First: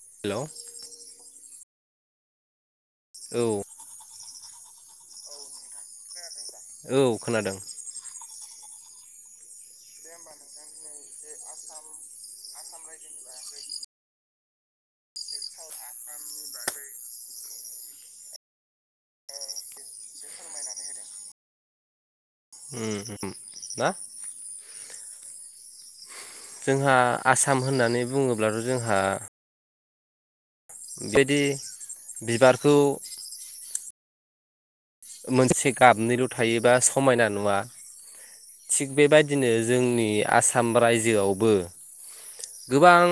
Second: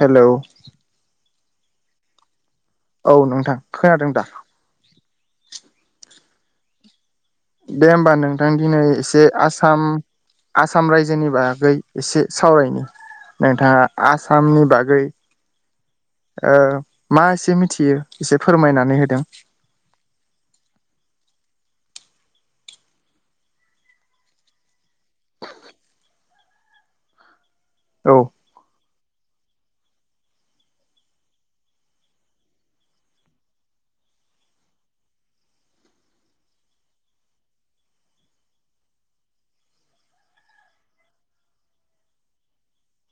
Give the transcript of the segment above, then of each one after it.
Hello औ नोंथां खोनादों दा औ खोनादों दे होमबा नों थां दिनै एसे आसाम आसाम रायजोनि बागै एसे सावरायनि नोंथाङा आसामनि बागै मा एसे मिथियो एसे फोरमायनानै होदो उम ना जोंहा आसाम म होननानै औ बुङोब्लाथ' जोंहा [inaudible] मोनसे गाबनैल' थायोबा समायना नुवा थिग बेबायदिनो जोंनि आसाम रायजोआवबो गोबां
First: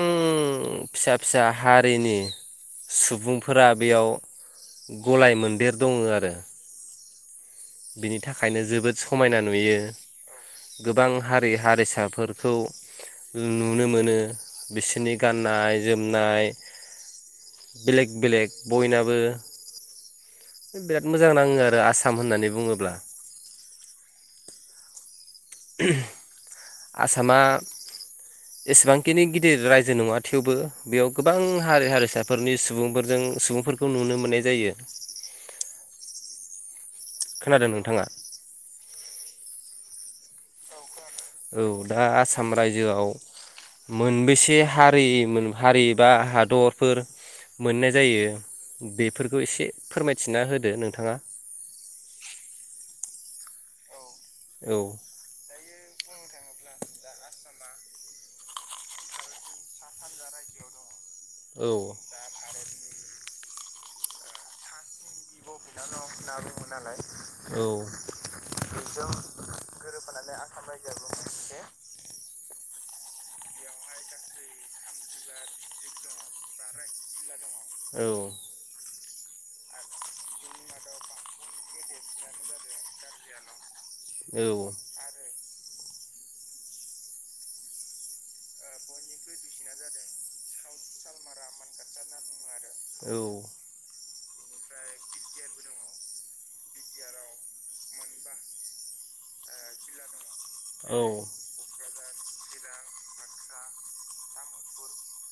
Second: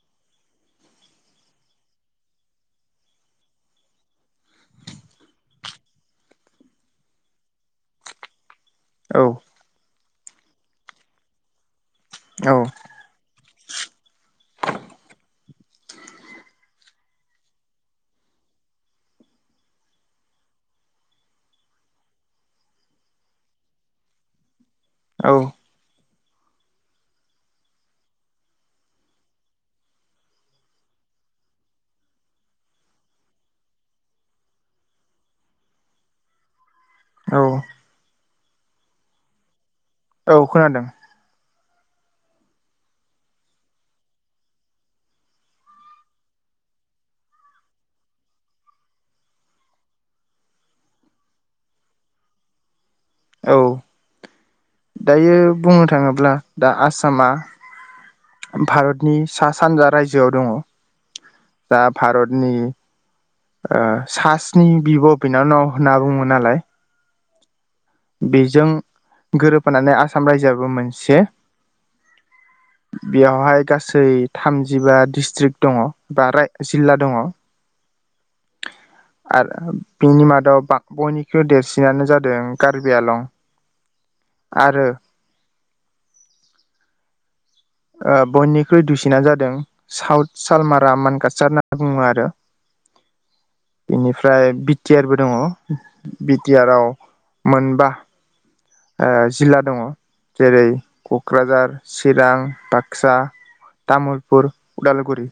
फिसा फिसा हारिनि सुबुंफोरा बेयाव गलाय मोनदेर दंङो आरो। बिनि था खायनो जोबोद समायना नुयो। गोबां हारि हारि साफोरखौ औ जों नुनो मोनो। बिसोरनि गाननाय जोमनाय बेलेग बेलेग बयनाबो। बिराद मोजां नाङो आरो आसाम होननानै बुङोब्ला। औ। आसामा एसेबांखिनि गिदिर रायजो नङा थेवबो बेयाव गोबां हारि हारिसाफोरनि सुबुंफोरजों सुबुंफोरखौ नुनो मोननाय जायो। औ खोनादों नोंथाङा? औ खोनादों। औ दा आसाम रायजोआव मोनबेसे हारिमोन हारि बा हादरफोर मोननाय जायो बेफोरखौ एसे फोरमायथिना होदो नोंथाङा। [unintelligible] औ। औ दायो बुंनो थाङोब्ला दा आ सामा भारतनि सा सानजा रायजोआव दङ। औ दा भारतनि ओ सासनि बिब' बिनाननाव होनना बुङो नालाय औ बेजों गोरोबफानानै आसाम रायजोआबो मोनसे बेयावहाय गासै थामजिबा डिस्ट्रिक्ट दङ बा राय जिल्ला दङ। औ आरो बिनि मादाव बा बयनिख्रुइ देरसिनानो जादों कारबि आलं। औ। आरो ओ बयनिख्रुइ दुइसिना जादों साउथ सालमान रामान कासार होनना बुङो आरो। बेनिफ्राय बि टि आरबो दङ। बि टि आराव मोनबा ओ जिल्ला दङ। जेरै औ क'क्राझार, चिरां, बाक्सा, तामुलपुर, उदालगुरि।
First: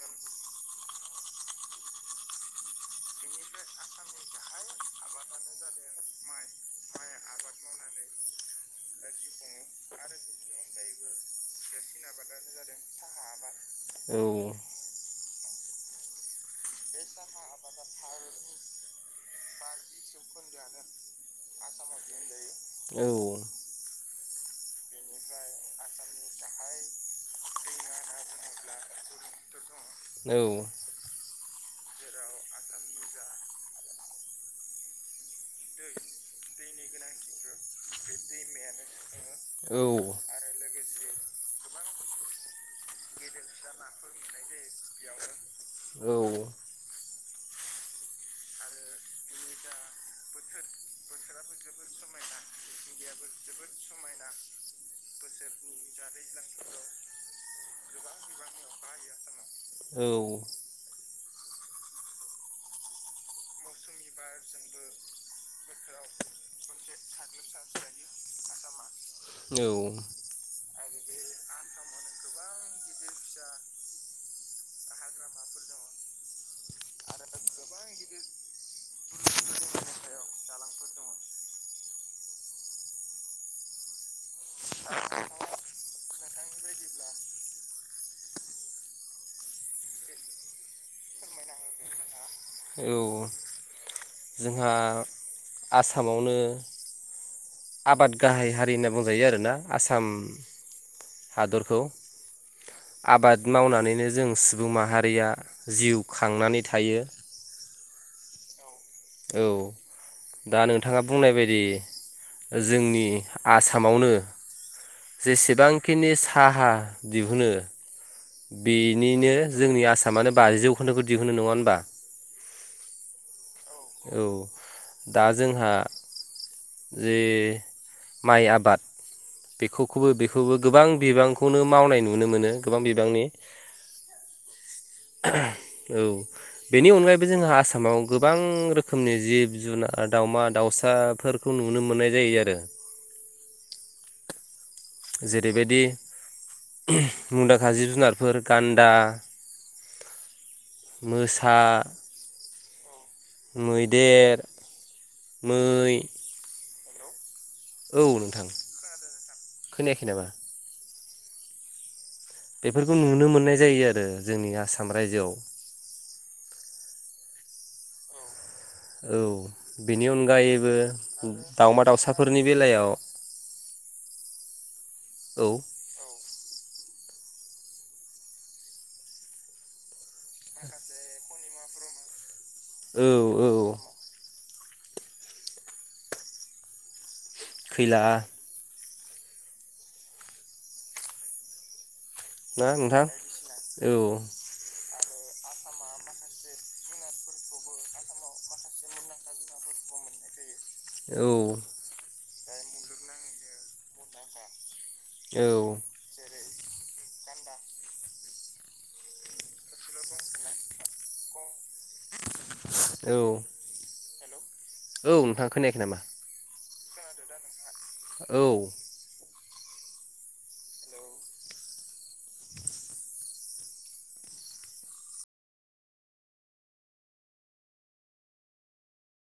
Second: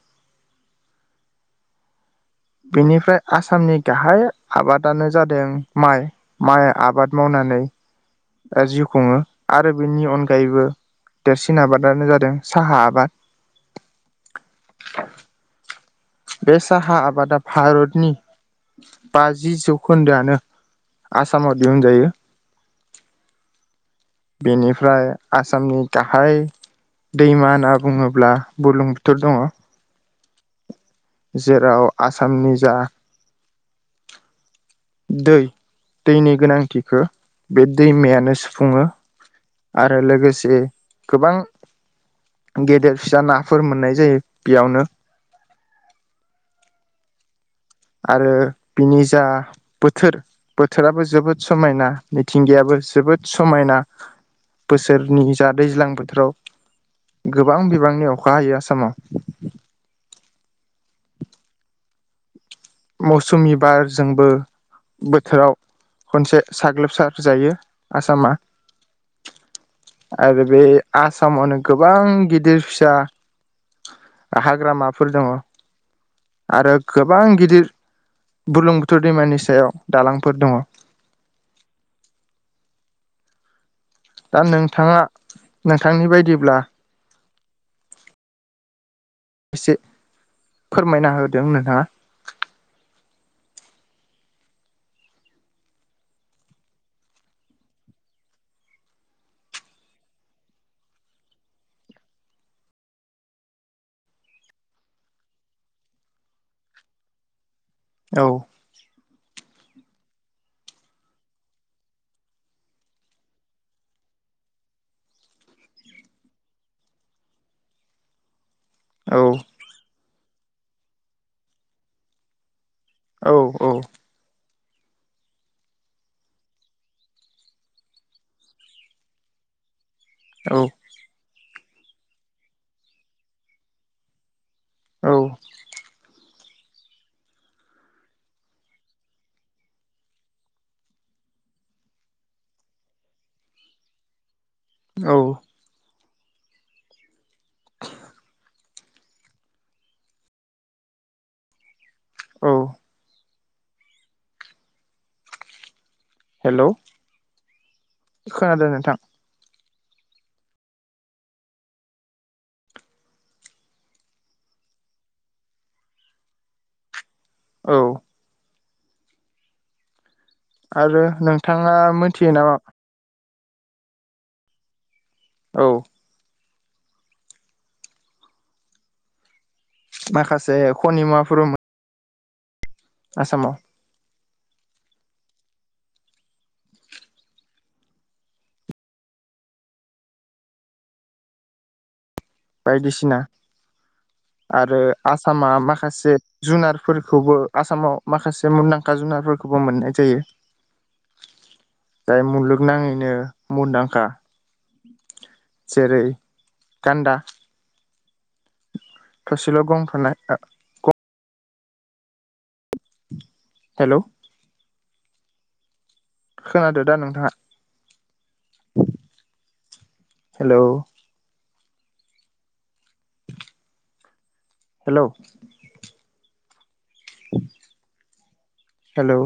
बेनिफ्राय आसामनि गाहाय आबादानो जादों माइ। माइ आबाद मावनानै जिउ खुङो। आरो बेनि अनगायैबो देरसिन आबाद आनो जादों साहा औ आबाद। बे साहा आबादा भारतनि बाजि जौखोन्दोआनो आसामाव दिहुनजायो। औ। बेनिफ्राय आसामनि गाहाय दैमा होनना बुङोब्ला बुरलुंबुथुर दङ। औ जेराव आसामनि जा दै दैनि गोनांथिखौ बे दैमायानो सुफुङो औ आरो लोगोसे गोबां गेदेर फिसा नाफोर मोननाय जायो बेयावनो औ आरो बिनि दा बोथोर बोथोराबो जोबोद समायना मिथिंगायाबो जोबोद समायना बोसोरनि जा दैज्लां बोथोराव गोबां बिबांनि अखा हायो आसामाव औ मौसुमि बार जोंबो बोथोराव खनसे साग्लोबसार जायो आसामा आरो बे आसामावनो गोबां गिदिर फिसा हाग्रामाफोर दङ आरो गोबां गिदिर बुरलुंबुथुर दैमानि सायाव दालांफोर दङ दा नोंथाङा नोंथांनि बायदिब्ला एसे फोर मायना होदों नोंथाङा औ जोंहा आसामावनो आबाद गाहाय हारि होनना बुंजायो आरोना आसाम हादरखौ आबाद मावनानैनो जों सुबुं माहारिया जिउ खांनानै थायो औ औ दा नोंथाङा बुंनाय बायदि जोंनि आसामावनो जेसेबांखिनि साहा दिहुनो औ बेनिनो जोंनि आसा मानो बाजि जौखोनदोखौ दिहुनो नङा होनबा औ औ औ दा जोंहा जे माइ आबाद बेखौ खौबो बेखौबो औ गोबां बिबां खौनो मावनाय नुनो मोनो गोबां बिबांनि औ औ बेनि अनगायैबो जोंहा आसामाव गोबां रोखोमनि जिब जुनार दाउमा दाउसाफोरखौ नुनो मोननाय जायो आरो औ जेरैबायदि [inaudible] मुंदांखा जिब जुनारफोर गान्दा मोसा औ मैदेर मै हेलौ औ नोंथां खोनादों नोंथां खोनायाखै नामा बेफोरखौ नुनो मोननाय जायो आरो जोंनि आसाम रायजोआव औ औ बे नि अनगायैबो आरो नोंथाङा दाउमा मोनथियो दाउसाफोरनि नामा बेलायाव औ माखासे खनिमा [unintelligible] औ औ खैला ना नोंथां बायदिसिना औ आरो आसामा माखासे जुनारफोरखौबो आसामाव माखासे मुंदांखा जुनारफोरखौबो मोननाय जायो। औ जाय मुलुगनाङैनो मुंदांखा औ जेरै गान्दा थसेल' गं थानाय [unintelligible] औ हेलौ औ नोंथाङा खोनायाखै नामा? खोनादो दा नोंथाङा? औ हेलौ हेलौ हेलौ